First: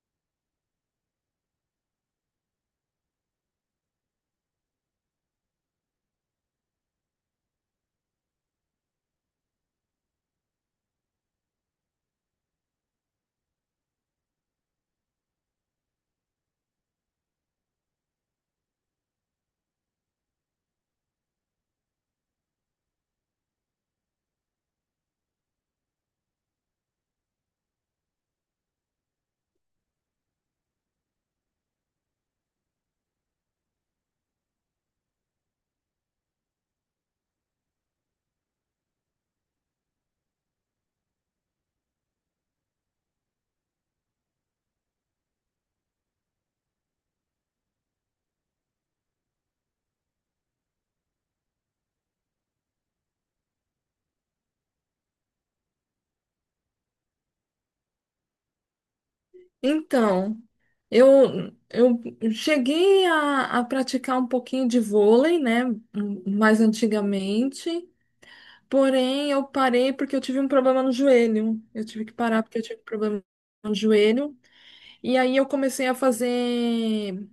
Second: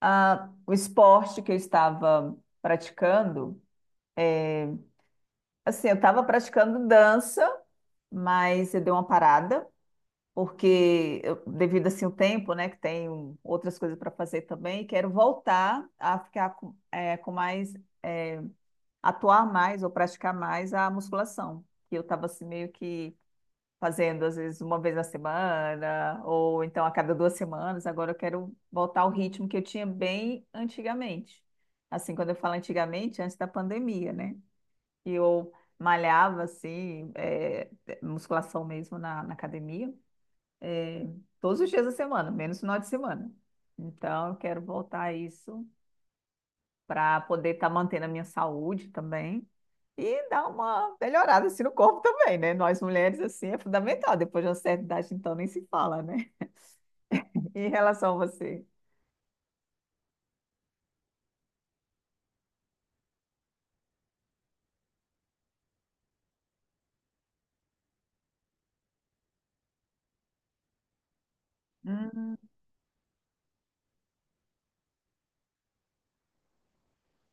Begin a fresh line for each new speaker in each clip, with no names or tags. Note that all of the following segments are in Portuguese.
O esporte que eu estava praticando. Assim, eu estava praticando dança, mas eu dei uma parada, porque devido assim o tempo, né, que tenho outras coisas para fazer também, quero voltar a ficar com, com mais, atuar mais ou praticar mais a musculação, que eu estava assim meio que fazendo às vezes uma vez na semana, ou então a cada duas semanas. Agora eu quero voltar ao ritmo que eu tinha bem antigamente. Assim, quando eu falo antigamente, antes da pandemia, né? E eu malhava assim, musculação mesmo na, academia, é, todos os dias da semana, menos final de semana. Então eu quero voltar a isso para poder estar mantendo a minha saúde também e dá uma melhorada assim no corpo também, né? Nós mulheres, assim, é fundamental. Depois de uma certa idade, então, nem se fala, né? Em relação a você.
Então, eu cheguei a praticar um pouquinho de vôlei, né? Mais antigamente. Porém, eu parei porque eu tive um problema no joelho. Eu tive que
Hum,
parar porque eu tive um problema no joelho. E aí eu comecei a fazer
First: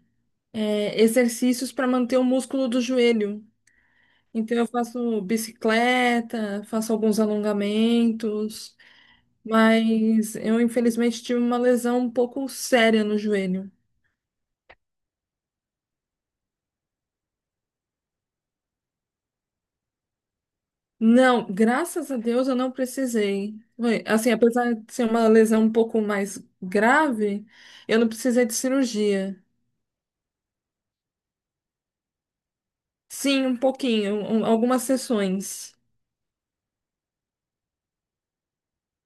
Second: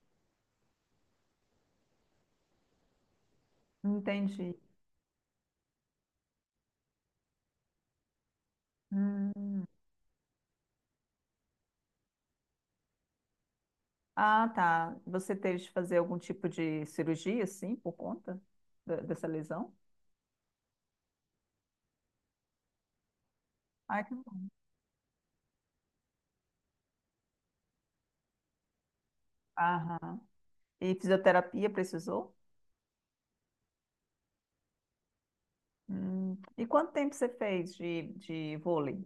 exercícios para manter o músculo do joelho.
entendi.
Então, eu faço bicicleta, faço alguns alongamentos.
Hum.
Mas eu, infelizmente, tive uma lesão um pouco séria no joelho.
Ah, tá. Você teve de fazer algum tipo de cirurgia, assim, por conta dessa lesão?
Não, graças a Deus eu não precisei.
Ai,
Foi,
que
assim,
bom.
apesar de ser uma lesão um pouco mais grave, eu não precisei de cirurgia.
Aham. E fisioterapia precisou?
Sim, um pouquinho, algumas sessões.
Hum. E quanto tempo você fez de, vôlei?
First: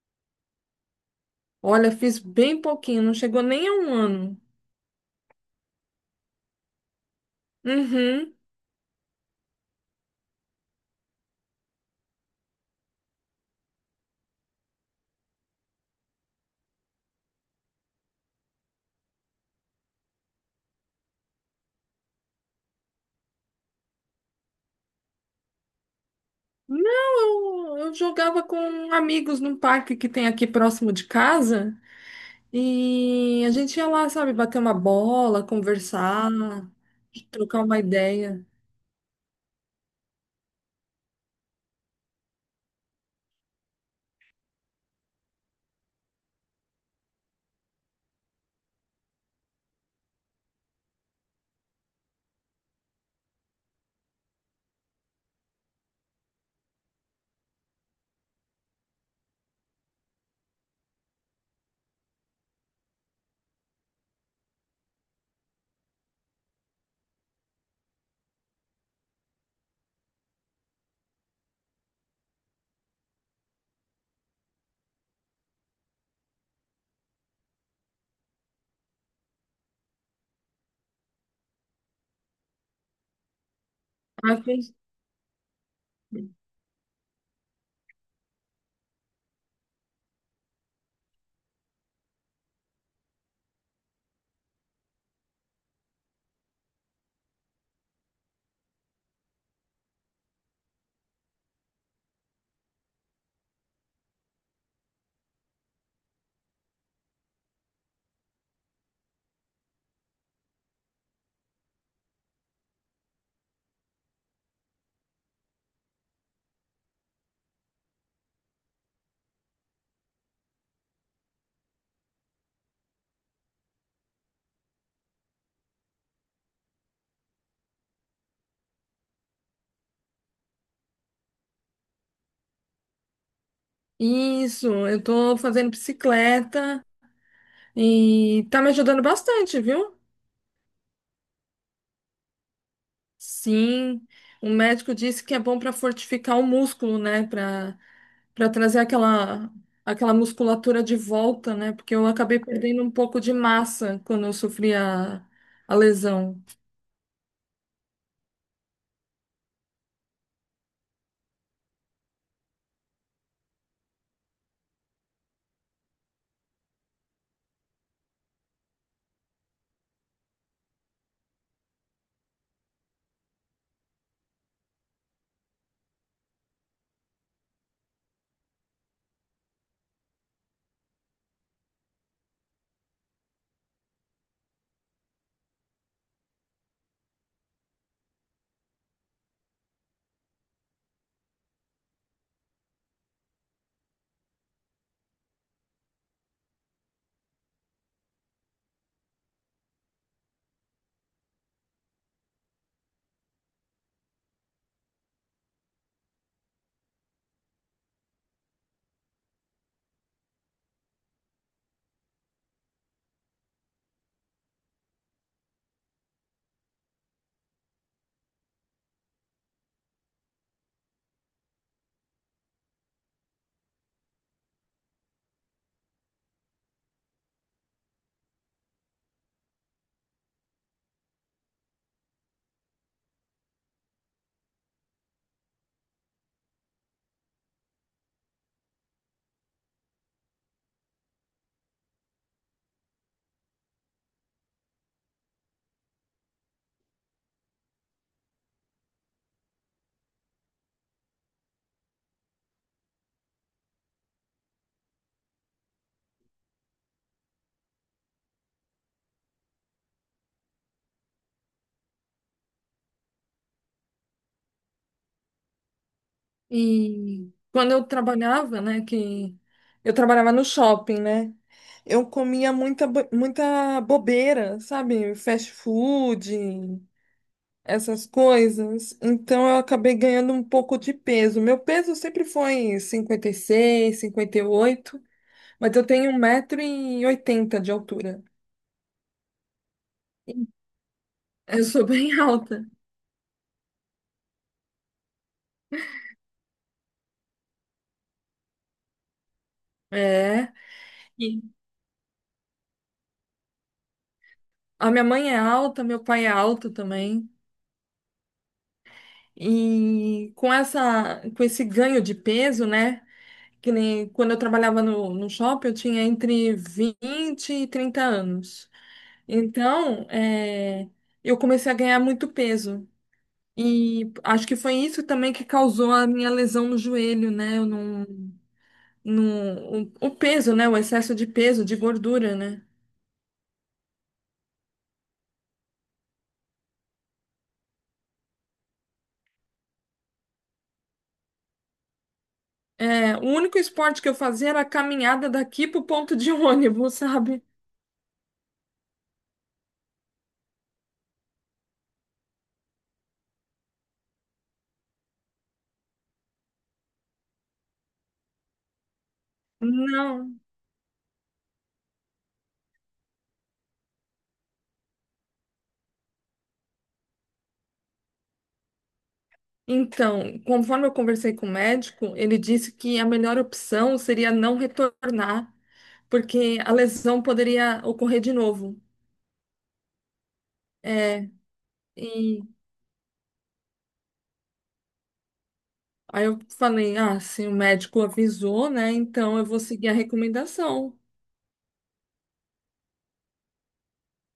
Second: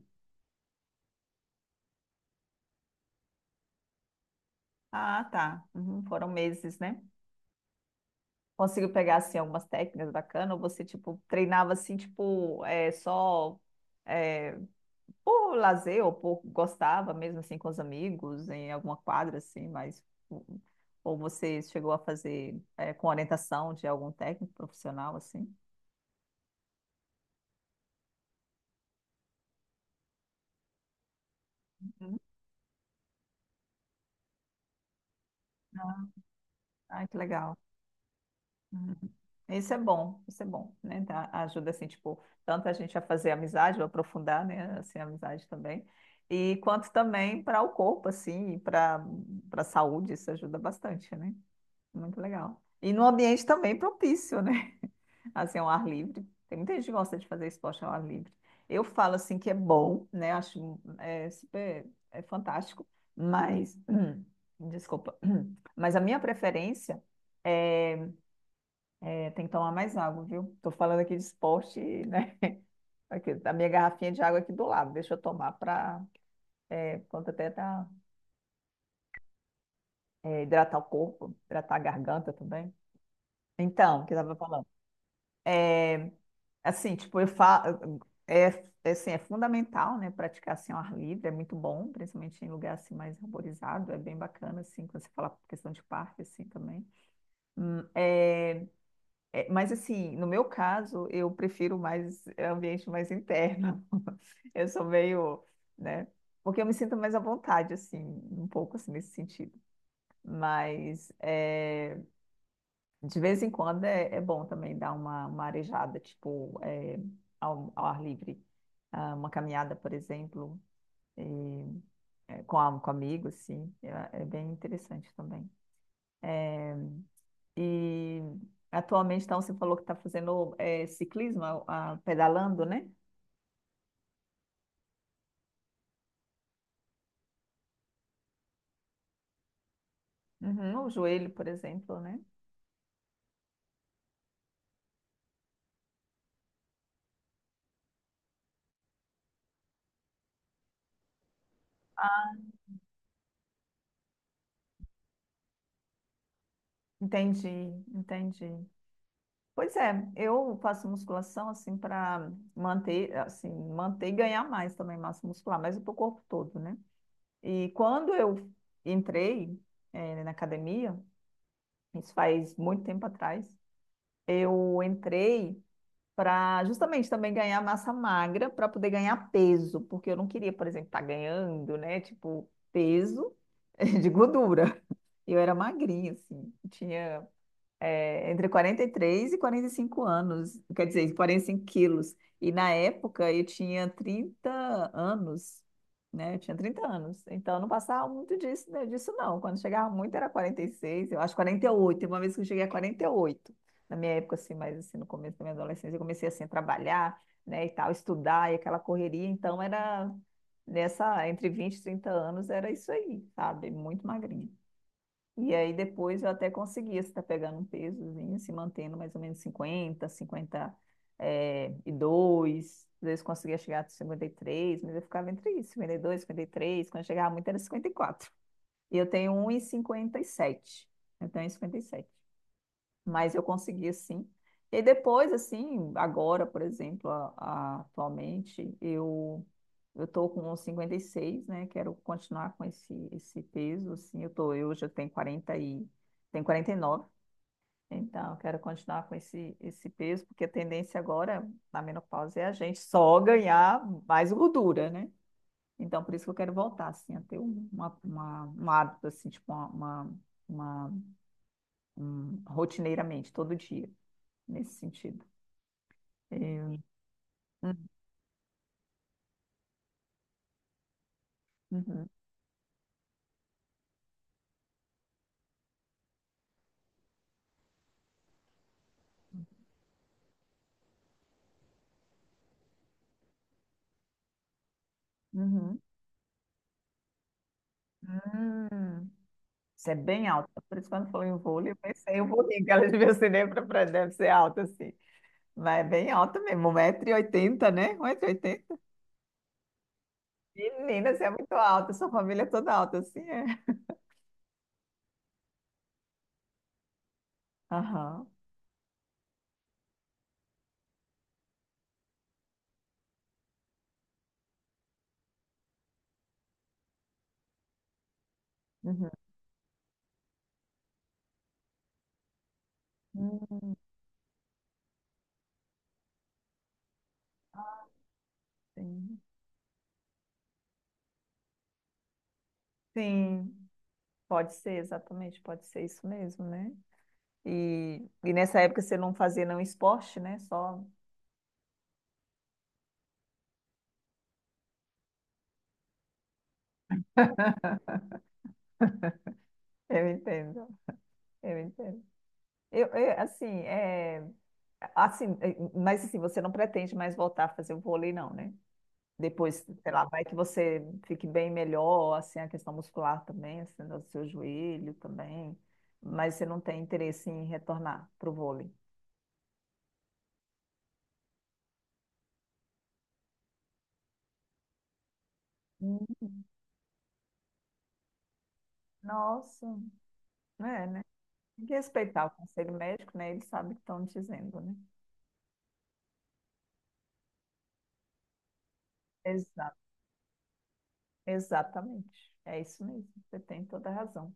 Olha, fiz bem pouquinho, não chegou nem a um ano.
Ah, tá. Uhum, foram meses, né?
Uhum.
Conseguiu pegar, assim, algumas técnicas bacanas? Ou você, tipo, treinava, assim, tipo, só é, por lazer ou por gostava mesmo, assim, com os amigos, em alguma quadra, assim, mas... hum, hum, ou você chegou a fazer com orientação de algum técnico profissional, assim?
Não, eu jogava com amigos num parque que tem aqui próximo de casa
Uhum.
e a gente ia lá, sabe, bater uma bola, conversar,
Ah, que legal.
trocar uma ideia.
Uhum. Isso é bom, né? Ajuda, assim, tipo, tanto a gente a fazer amizade, ou aprofundar, né, assim, a amizade também, e quanto também para o corpo, assim, para a saúde, isso ajuda bastante, né? Muito legal. E no ambiente também propício, né? Assim, ao ar livre. Tem muita gente que gosta de fazer esporte ao ar livre. Eu falo, assim, que é bom, né? Acho super, é fantástico, mas, desculpa, mas a minha preferência é é. Tem que tomar mais água, viu? Tô falando aqui de esporte, né? Aqui, a minha garrafinha de água é aqui do lado, deixa eu tomar para, quanto até tá, hidratar o corpo, hidratar a garganta também. Então, o que eu tava
Ah,
falando?
fez.
Assim, tipo, eu falo, é, assim, é fundamental, né? Praticar assim ao ar livre, é muito bom, principalmente em lugar assim mais arborizado, é bem bacana, assim, quando você fala questão de parque, assim, também. Hum, é, mas assim, no meu caso, eu prefiro mais ambiente mais interno. Eu sou meio, né? Porque eu me sinto mais à vontade, assim, um pouco assim nesse sentido. Mas de vez em quando é bom também dar uma, arejada, tipo, ao, ar livre. Ah, uma caminhada, por exemplo, com amigos, sim. É, é bem interessante também. E atualmente, então, você falou que está fazendo ciclismo, ah, pedalando, né?
Isso, eu tô fazendo bicicleta e tá me ajudando bastante, viu?
Uhum, o joelho, por exemplo, né?
Sim, o médico disse que é bom para fortificar o músculo, né? Para trazer aquela musculatura de volta, né? Porque eu acabei perdendo um pouco de massa quando eu sofri a lesão.
Entendi, entendi. Pois é, eu faço musculação assim para manter, assim, manter e ganhar mais também massa muscular, mas para o corpo todo, né? E quando eu entrei, na academia, isso faz muito tempo atrás, eu entrei para justamente também ganhar massa magra para poder ganhar peso, porque eu não queria, por exemplo, estar ganhando, né? Tipo, peso de gordura. Eu era magrinha, assim, tinha entre 43 e 45 anos, quer dizer, 45 quilos. E na época eu tinha 30 anos, né? Eu tinha 30 anos. Então eu não passava muito disso, né, disso não. Quando chegava muito era 46, eu acho 48. Teve uma vez que eu cheguei a 48. Na minha época, assim, mas assim, no começo da minha adolescência, eu comecei assim a trabalhar, né, e tal, estudar e aquela correria. Então era nessa, entre 20 e 30 anos, era isso aí, sabe? Muito magrinha. E aí depois eu até conseguia estar pegando um pesozinho, se mantendo mais ou menos cinquenta, 50 e dois. Às vezes conseguia chegar a 53, mas eu ficava entre isso, cinquenta, 52, 53. Quando chegava muito era 54, e eu tenho 1,57. Eu tenho 1,57, mas eu consegui, sim. E aí depois, assim, agora, por exemplo, atualmente, eu tô com uns 56, né? Quero continuar com esse peso, assim, eu hoje eu tenho 40 e tenho 49, então eu quero continuar com esse peso, porque a tendência agora, na menopausa, é a gente só ganhar mais gordura, né? Então, por isso que eu quero voltar, assim, a ter um hábito, assim, tipo, uma- rotineiramente, todo dia nesse sentido. Eu-
E quando eu
Uhum,
trabalhava, né? Que eu trabalhava no shopping, né? Eu
uhum,
comia muita, muita bobeira, sabe? Fast food, essas coisas, então eu acabei ganhando um pouco de peso. Meu peso sempre foi cinquenta, cinquenta e seis, cinquenta e oito, mas
uhum.
eu tenho 1,80 de altura.
Hum, isso é bem alto. Por isso, quando falou em
Eu
vôlei, eu
sou bem
pensei, eu vou rir,
alta.
que ela devia ser nem pra frente, deve ser alta, assim. Mas é bem alta mesmo, 1,80 m, né? 1,80 m.
É.
Menina, você é
E
muito alta, sua família é toda alta, assim, é.
a minha mãe é alta, meu pai é alto também.
Aham.
E com com esse ganho de peso, né? Que nem quando eu trabalhava no shopping, eu tinha entre 20 e 30 anos.
Uhum.
Então, eu comecei a ganhar muito peso.
Hum,
E acho que foi isso também que causou a minha lesão no joelho, né? Eu não,
sim.
não, o peso, né? O excesso de peso, de gordura, né?
Sim, pode ser, exatamente, pode ser isso mesmo, né? E nessa época você não fazia nenhum esporte, né? Só.
É, o único esporte que eu fazia era a caminhada daqui pro ponto de ônibus, sabe?
Eu entendo, eu entendo. Assim, assim, mas assim, você não pretende mais voltar a fazer o vôlei, não, né? Depois, sei lá, vai que
Não.
você fique bem melhor, assim, a questão muscular também, assim, do seu joelho também, mas você não tem interesse em retornar para o vôlei.
Então, conforme eu conversei com o médico, ele disse que a melhor opção seria não retornar,
Hum,
porque a lesão poderia ocorrer de novo.
Nossa, é, né?
É,
Tem que respeitar o
e
conselho médico, né? Eles sabem o que estão dizendo, né?
aí eu falei, ah, se o médico avisou, né? Então eu vou
Exa-
seguir a recomendação.
exatamente. É isso mesmo. Você tem toda a razão.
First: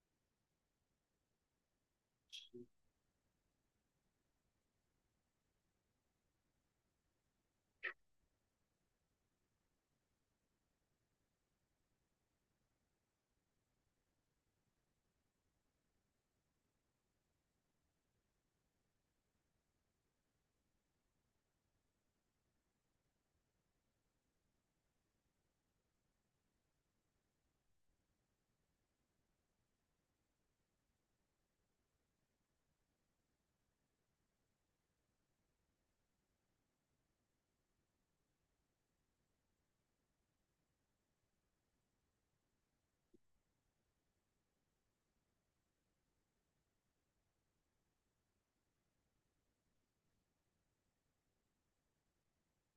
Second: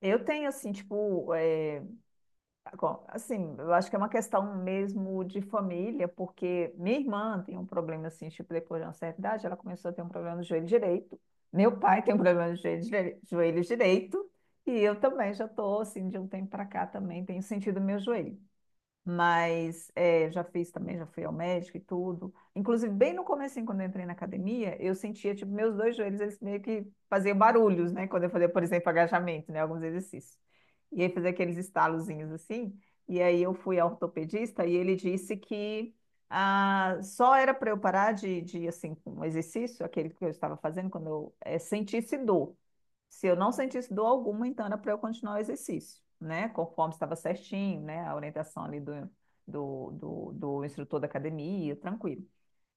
Eu tenho, assim, tipo, tá bom, assim, eu acho que é uma questão mesmo de família, porque minha irmã tem um problema assim, tipo, depois de uma certa idade, ela começou a ter um problema no joelho direito. Meu pai tem um problema no joelho, joelho direito, e eu também já estou assim de um tempo para cá também tenho sentido meu joelho. Mas já fiz também, já fui ao médico e tudo. Inclusive, bem no começo, quando eu entrei na academia, eu sentia, tipo, meus dois joelhos, eles meio que faziam barulhos, né? Quando eu fazia, por exemplo, agachamento, né? Alguns exercícios. E aí fazia aqueles estalozinhos assim. E aí eu fui ao ortopedista e ele disse que ah, só era para eu parar de, assim, um exercício, aquele que eu estava fazendo, quando eu sentisse dor. Se eu não sentisse dor alguma, então era para eu continuar o exercício, né? Conforme estava certinho, né? A orientação ali do instrutor da academia, tranquilo.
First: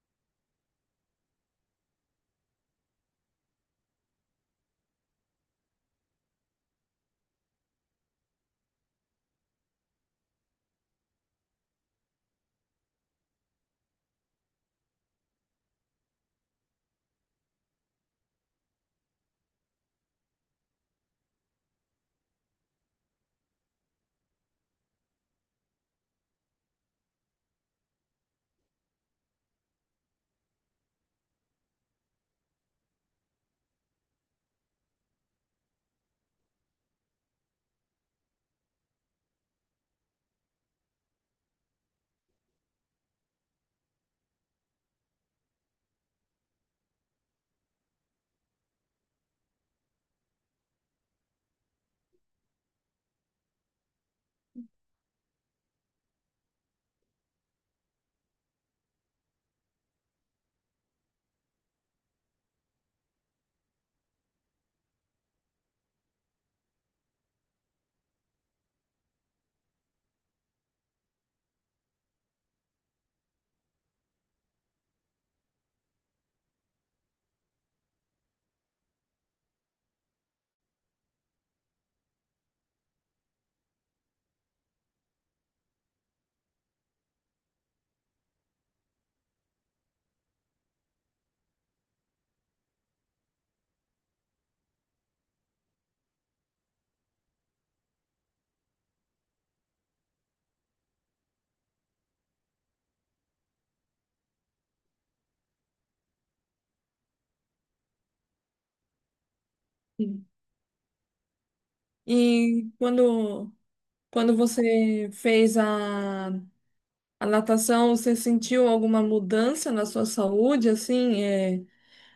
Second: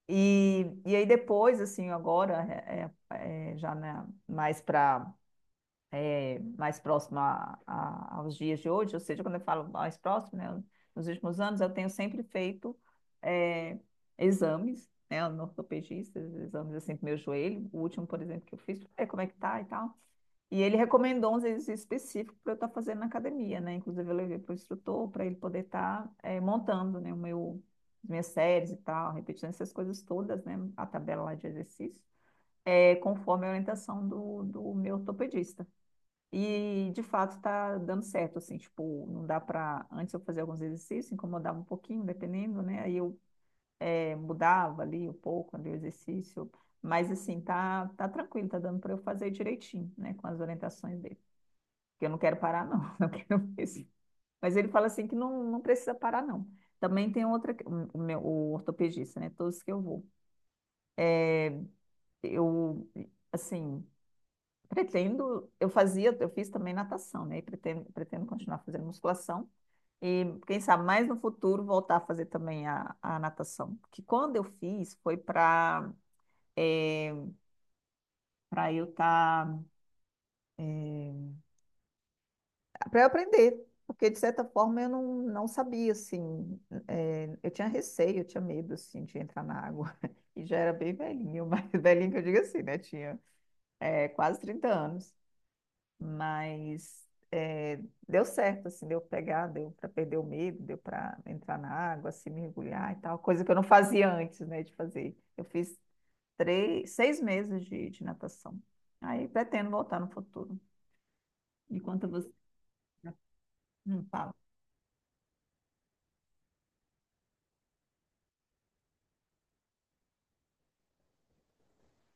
E aí depois, assim, agora, já né, mais para mais próximo aos dias de hoje, ou seja, quando eu falo mais próximo, né, nos últimos anos, eu tenho sempre feito é, exames, né, no ortopedista, exames assim do meu joelho. O último, por exemplo, que eu fiz, é como é que tá e tal. E ele recomendou uns exercícios específicos para eu estar fazendo na academia, né? Inclusive, eu levei para o instrutor para ele poder estar montando, né, as minhas séries e tal, repetindo essas coisas todas, né? A tabela lá de exercício, conforme a orientação do meu ortopedista. E, de fato, está dando certo, assim, tipo, não dá para. Antes eu fazia alguns exercícios, incomodava um pouquinho, dependendo, né? Aí eu mudava ali um pouco, ali o exercício, mas, assim, tá tranquilo, tá dando para eu fazer direitinho, né? Com as orientações dele que eu não quero parar, não, não quero mesmo. Mas ele fala assim que não, não precisa parar, não. Também tem outra, o ortopedista, né? Todos que eu vou. Eu, assim, pretendo, eu fazia, eu fiz também natação, né? E pretendo continuar fazendo musculação. E quem sabe mais no futuro voltar a fazer também a, natação. Que quando eu fiz foi para é, para eu estar tá, é, para eu aprender, porque de certa forma eu não sabia, assim, eu tinha receio, eu tinha medo, assim, de entrar na água, e já era bem velhinho, mas velhinho que eu digo assim, né, tinha quase 30 anos, mas deu certo, assim, deu pegar, deu para perder o medo, deu para entrar na água, se mergulhar e tal, coisa que eu não fazia antes, né, de fazer. Eu fiz 3, 6 meses de, natação, aí pretendo voltar no
Sim.
futuro. E quanto a você,
E
não.
quando você fez a natação, você sentiu alguma mudança na sua saúde, assim,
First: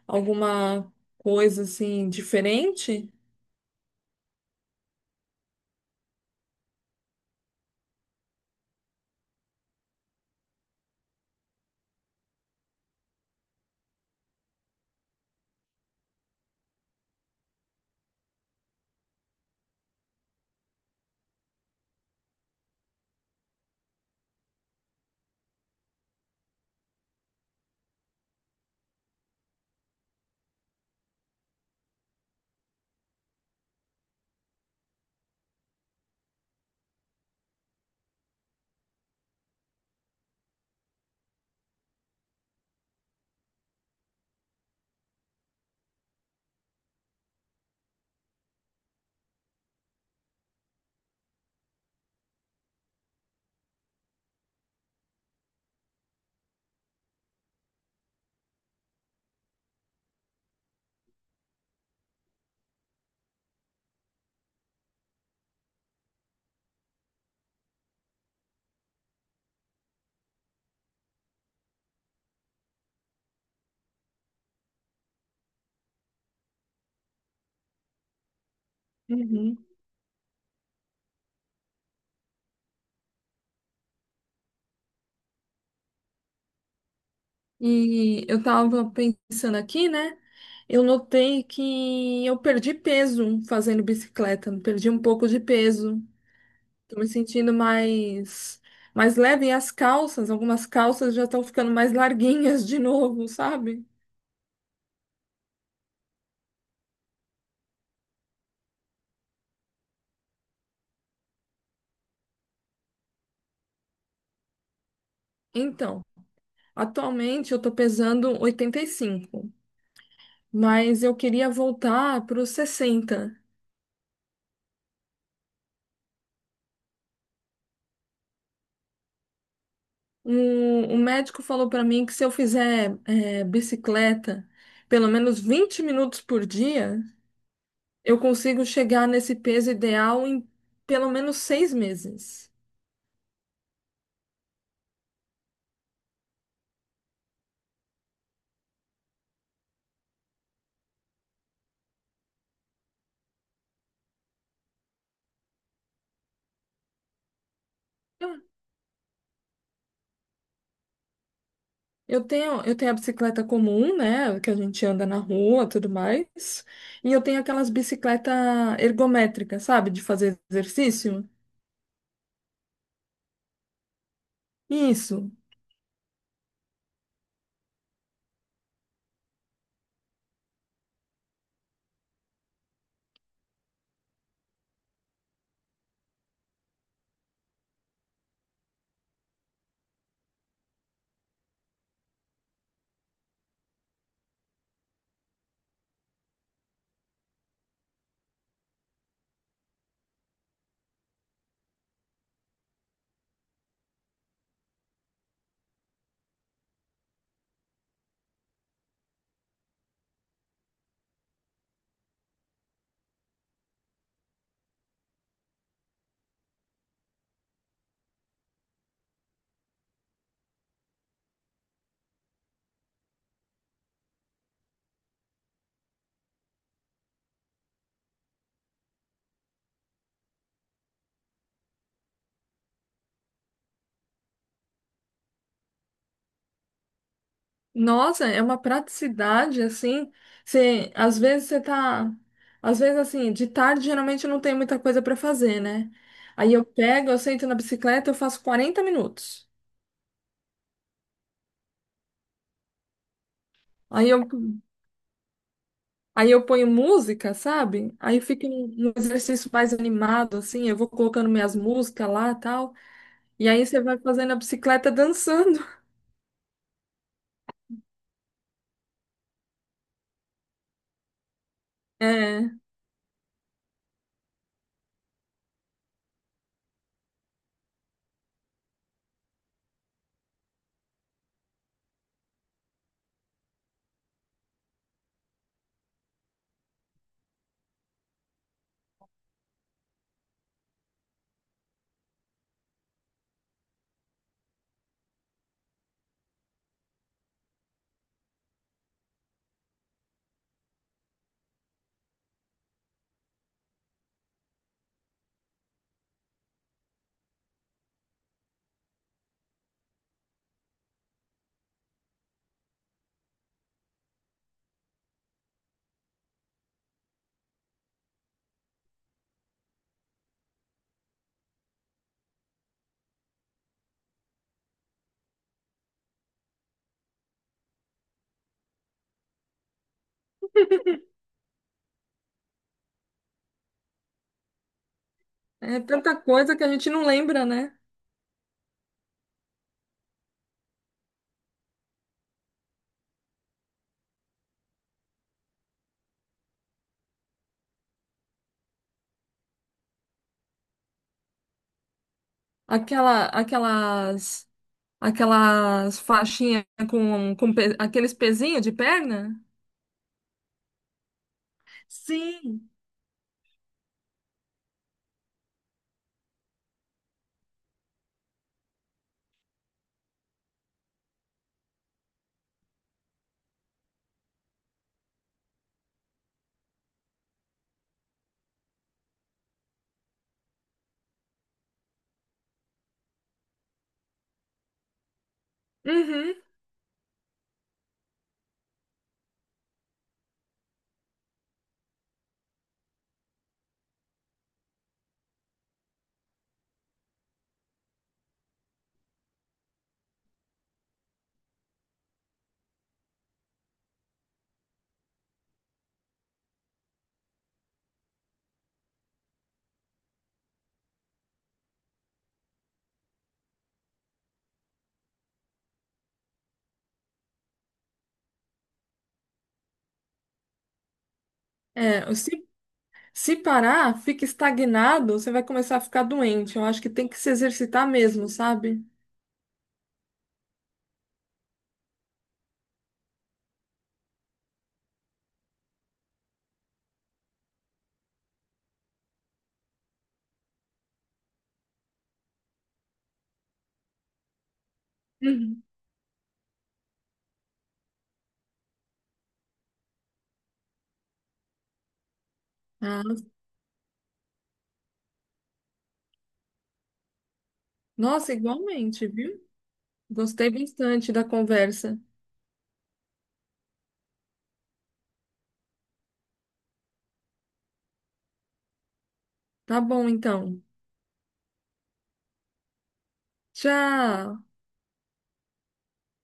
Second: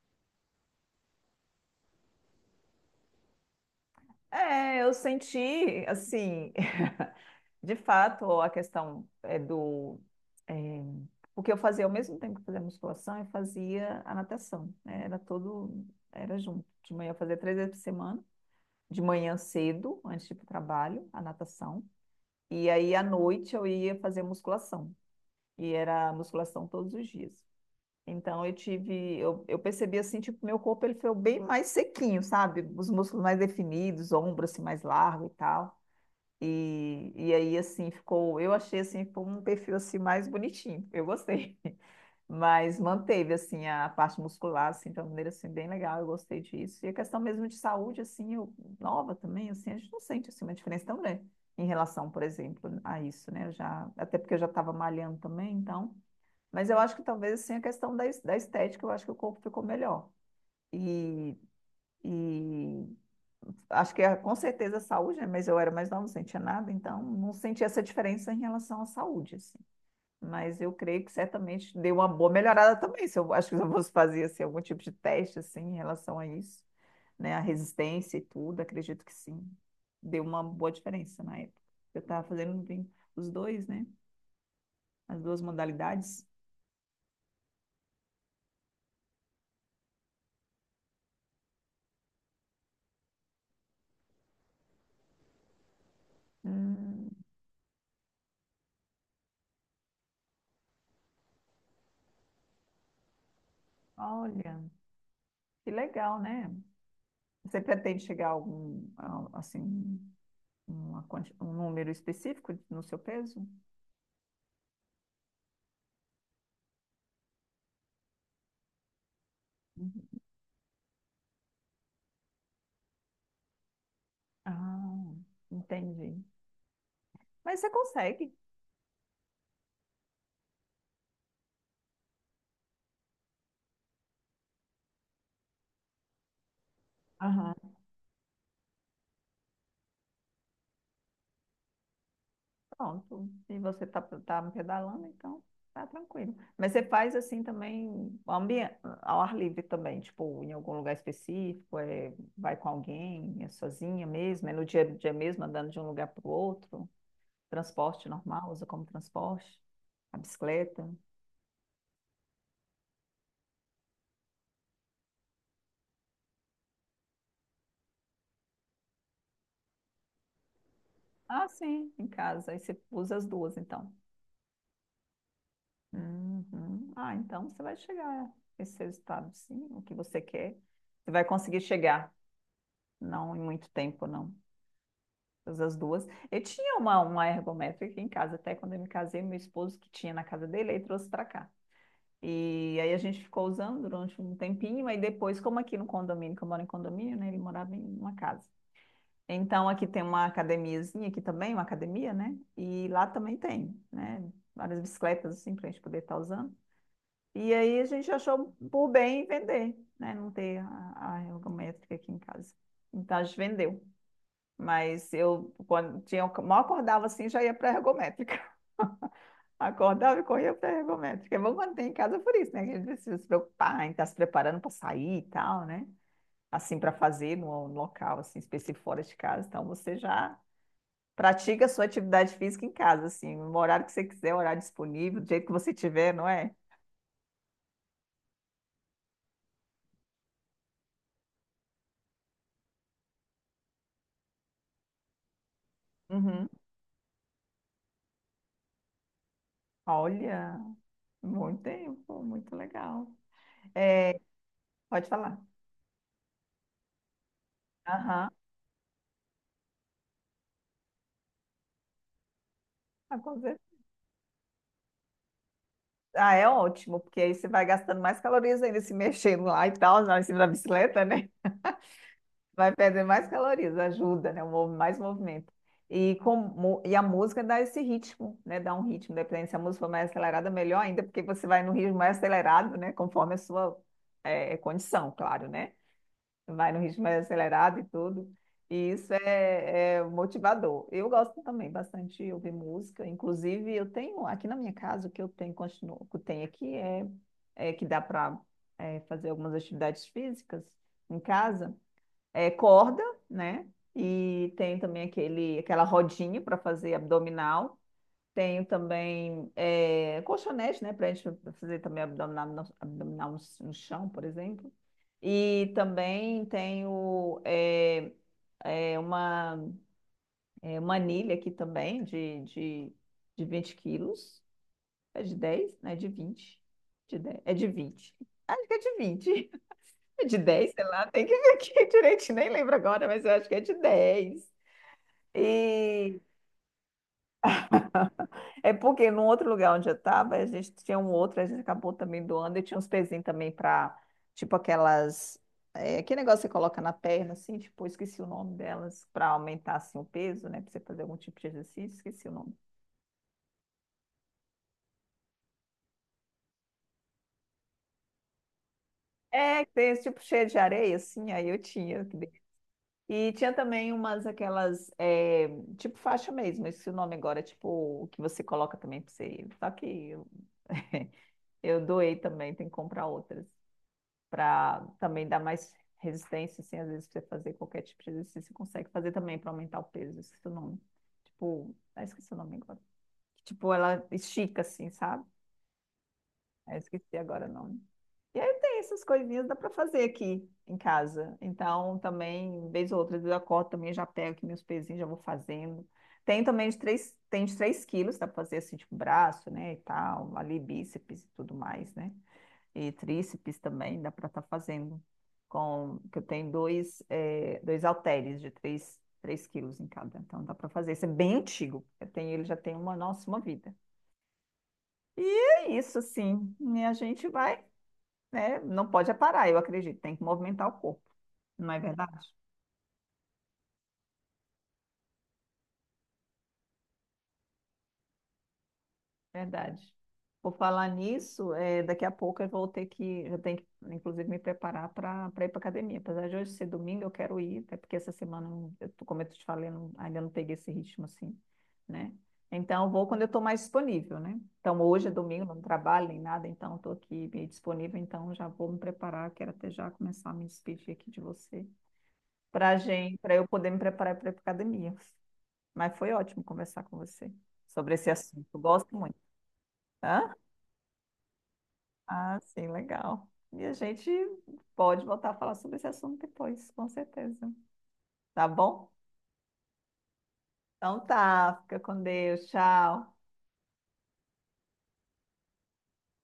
alguma coisa assim diferente?
É, eu senti, assim, de fato, a questão é do. é, Porque eu fazia, ao mesmo tempo que fazia musculação, eu fazia a natação, né? Era todo. Era junto. De manhã eu fazia três vezes por semana, de manhã cedo, antes de ir para o trabalho, a natação. E aí, à noite, eu ia fazer musculação. E era musculação todos os dias. Então, eu tive. Eu percebi, assim, tipo, meu corpo ele foi bem mais sequinho, sabe? Os músculos mais definidos, ombro, assim, mais largo e tal. E aí, assim, ficou. Eu achei, assim, ficou um perfil assim mais bonitinho. Eu gostei. Mas manteve, assim, a parte muscular, assim, de uma maneira, assim, bem legal. Eu gostei disso. E a questão mesmo de saúde, assim, eu, nova também, assim, a gente não sente, assim, uma diferença tão grande em relação, por exemplo, a isso, né? Eu já, até porque eu já estava malhando também, então. Mas eu acho que talvez, assim, a questão da estética, eu acho que o corpo ficou melhor. E, e acho que é com certeza saúde, né? Mas eu era mais nova, não sentia nada, então não senti essa diferença em relação à saúde, assim. Mas eu creio que certamente deu uma boa melhorada também. Se eu acho que eu fosse fazer assim, algum tipo de teste assim em relação a isso, né, a resistência e tudo, acredito que sim.
Uhum.
Deu uma boa diferença na época. Eu estava fazendo os dois, né? As duas modalidades.
E eu tava pensando aqui, né? Eu notei que eu perdi peso fazendo bicicleta, perdi um pouco de peso. Tô me
Hum,
sentindo mais leve e as calças, algumas calças já estão ficando mais larguinhas de novo, sabe?
olha, que legal, né? Você pretende chegar a algum, a- assim, uma quanti- um número específico no seu peso?
Então, atualmente eu tô pesando 85,
Uhum.
mas eu queria voltar para os 60.
Ah, entendi. Mas você consegue,
O, o médico falou para mim que se eu fizer bicicleta pelo menos 20 minutos por dia,
aham.
eu consigo chegar nesse peso ideal em pelo menos 6 meses.
Pronto. E você tá pedalando, então tá tranquilo. Mas você faz assim também ao ar livre também, tipo, em algum lugar específico, é, vai com alguém, é sozinha mesmo, é no dia a dia mesmo, andando de um lugar para o outro, transporte
Eu
normal, usa como transporte, a bicicleta.
eu tenho a bicicleta comum, né, que a gente anda na rua, tudo mais, e eu tenho aquelas bicicletas ergométricas, sabe, de fazer exercício.
Ah, sim, em casa. Aí você usa as duas, então.
Isso.
Uhum. Ah, então você vai chegar a esse resultado, sim, o que você quer. Você vai conseguir chegar, não em muito tempo, não. Todas as duas. Eu tinha uma ergométrica aqui em casa, até quando eu me casei, meu esposo que tinha na casa dele, aí trouxe para cá. E aí a gente ficou usando durante um tempinho, aí depois, como aqui no condomínio, que eu moro em condomínio, né? Ele morava em uma casa. Então aqui tem uma academiazinha aqui também, uma academia, né? E lá também tem, né? Várias bicicletas assim para a gente poder estar usando. E aí a gente achou por bem vender, né? Não ter a ergométrica aqui em casa. Então a gente vendeu. Mas eu, quando tinha, mal acordava assim, já ia para a ergométrica. Acordava e corria para a ergométrica. É bom quando tem em casa por isso, né? Que a gente precisa se preocupar em estar se preparando para sair e tal, né? Assim, para fazer no local, assim, específico fora de casa. Então você já pratica a sua atividade física em casa, assim, no horário que você quiser, horário disponível, do jeito que você tiver, não é?
Nossa, é uma praticidade assim. Você, às vezes você tá, às vezes assim, de tarde geralmente eu não tem muita coisa para fazer, né?
Uhum.
Aí eu pego, eu sento na bicicleta, eu faço 40 minutos.
Olha. Muito tempo, muito legal.
Aí
É,
eu,
pode falar.
aí eu ponho música, sabe? Aí
Aham,
fica um exercício mais animado assim, eu vou colocando minhas músicas lá, tal.
ah, com
E aí
certeza.
você vai fazendo a bicicleta dançando.
Ah, é ótimo, porque aí você vai gastando mais calorias ainda se mexendo lá e tal, lá em cima da bicicleta, né?
É,
Vai perder mais calorias, ajuda, né? Um mov- mais movimento. E, com, mu- e a música dá esse ritmo, né? Dá um ritmo, dependendo se a música for mais acelerada, melhor ainda, porque você vai no ritmo mais acelerado, né? Conforme a sua condição, claro, né? Vai no ritmo mais acelerado e tudo. E isso é motivador. Eu gosto também bastante de ouvir música. Inclusive, eu tenho aqui na minha casa, o que eu tenho, continuo, o que eu tenho aqui é, é que dá para fazer algumas atividades físicas em casa. É corda, né? E tem também aquele, aquela rodinha para fazer abdominal. Tenho também colchonete, né, para a gente fazer também abdominal no, no chão, por exemplo. E também tenho eh, uma, uma anilha aqui também de 20 quilos. É de 10, né? De 20? De 10? É de 20. Acho que é de 20. É de 10? Sei lá, tem que ver aqui direitinho, nem lembro agora, mas eu acho que é de 10.
é tanta
E
coisa que a gente não lembra, né?
é porque no outro lugar onde eu estava, a gente tinha um outro, a gente acabou também doando e tinha uns pezinhos também para, tipo aquelas, é, que negócio que você coloca na perna, assim, tipo, eu esqueci o nome delas, para aumentar, assim, o peso, né, para você fazer algum tipo de exercício, esqueci o nome.
Aquela, aquelas Aquelas faixinhas com, aqueles pezinhos de perna?
É, que tem esse tipo cheio de areia, assim, aí eu tinha, que dei.
Sim.
E tinha também umas aquelas, é, tipo faixa mesmo, esse o nome agora, tipo, o que você coloca também para você ir. Só que eu, eu doei também, tem que comprar outras, para também dar mais resistência, assim, às vezes você fazer qualquer tipo de exercício, você consegue fazer também para aumentar o peso, esqueci o nome. Tipo, ah, esqueci o nome agora. Tipo, ela estica assim, sabe?
Uhum.
Ah, esqueci agora o nome. E aí tem essas coisinhas, dá para fazer aqui em casa. Então, também, vez ou outra, às vezes eu acordo também, já pego aqui meus pezinhos, já vou fazendo. Tem também de 3 tem de 3 quilos, dá para fazer assim, tipo, braço, né, e tal, ali bíceps e tudo mais, né? E tríceps também, dá para estar fazendo. Com, que eu tenho dois, é, dois halteres de 3 3 quilos em cada. Então dá para fazer. Isso é bem antigo. Eu tenho, ele já tem uma, nossa, uma vida. E é isso, assim. E a gente vai, né? Não pode é parar, eu acredito. Tem que movimentar o corpo, não é
É,
verdade?
se parar, fica estagnado, você vai começar a ficar doente. Eu acho que tem que se exercitar mesmo, sabe?
Verdade. Por falar nisso, daqui a pouco eu vou ter que, eu tenho que, inclusive, me preparar para ir para academia. Apesar de hoje ser domingo, eu quero ir, até porque essa semana, eu não- eu tô- como eu te falei, eu não- ainda não peguei esse ritmo assim, né? Então, eu vou quando eu estou mais disponível, né? Então, hoje é domingo, não
Uhum.
trabalho nem nada, então estou aqui meio disponível, então já vou me preparar. Quero até já começar a me despedir aqui de você, para
Ah,
gente, para eu poder me preparar para ir para academia. Mas foi ótimo conversar com você sobre esse
nossa,
assunto. Eu gosto
igualmente,
muito.
viu?
Hã?
Gostei bastante da conversa.
Ah, sim, legal. E a gente pode voltar a falar sobre esse assunto depois, com certeza. Tá bom?
Tá bom, então.
Então tá, fica com Deus, tchau.
Tchau.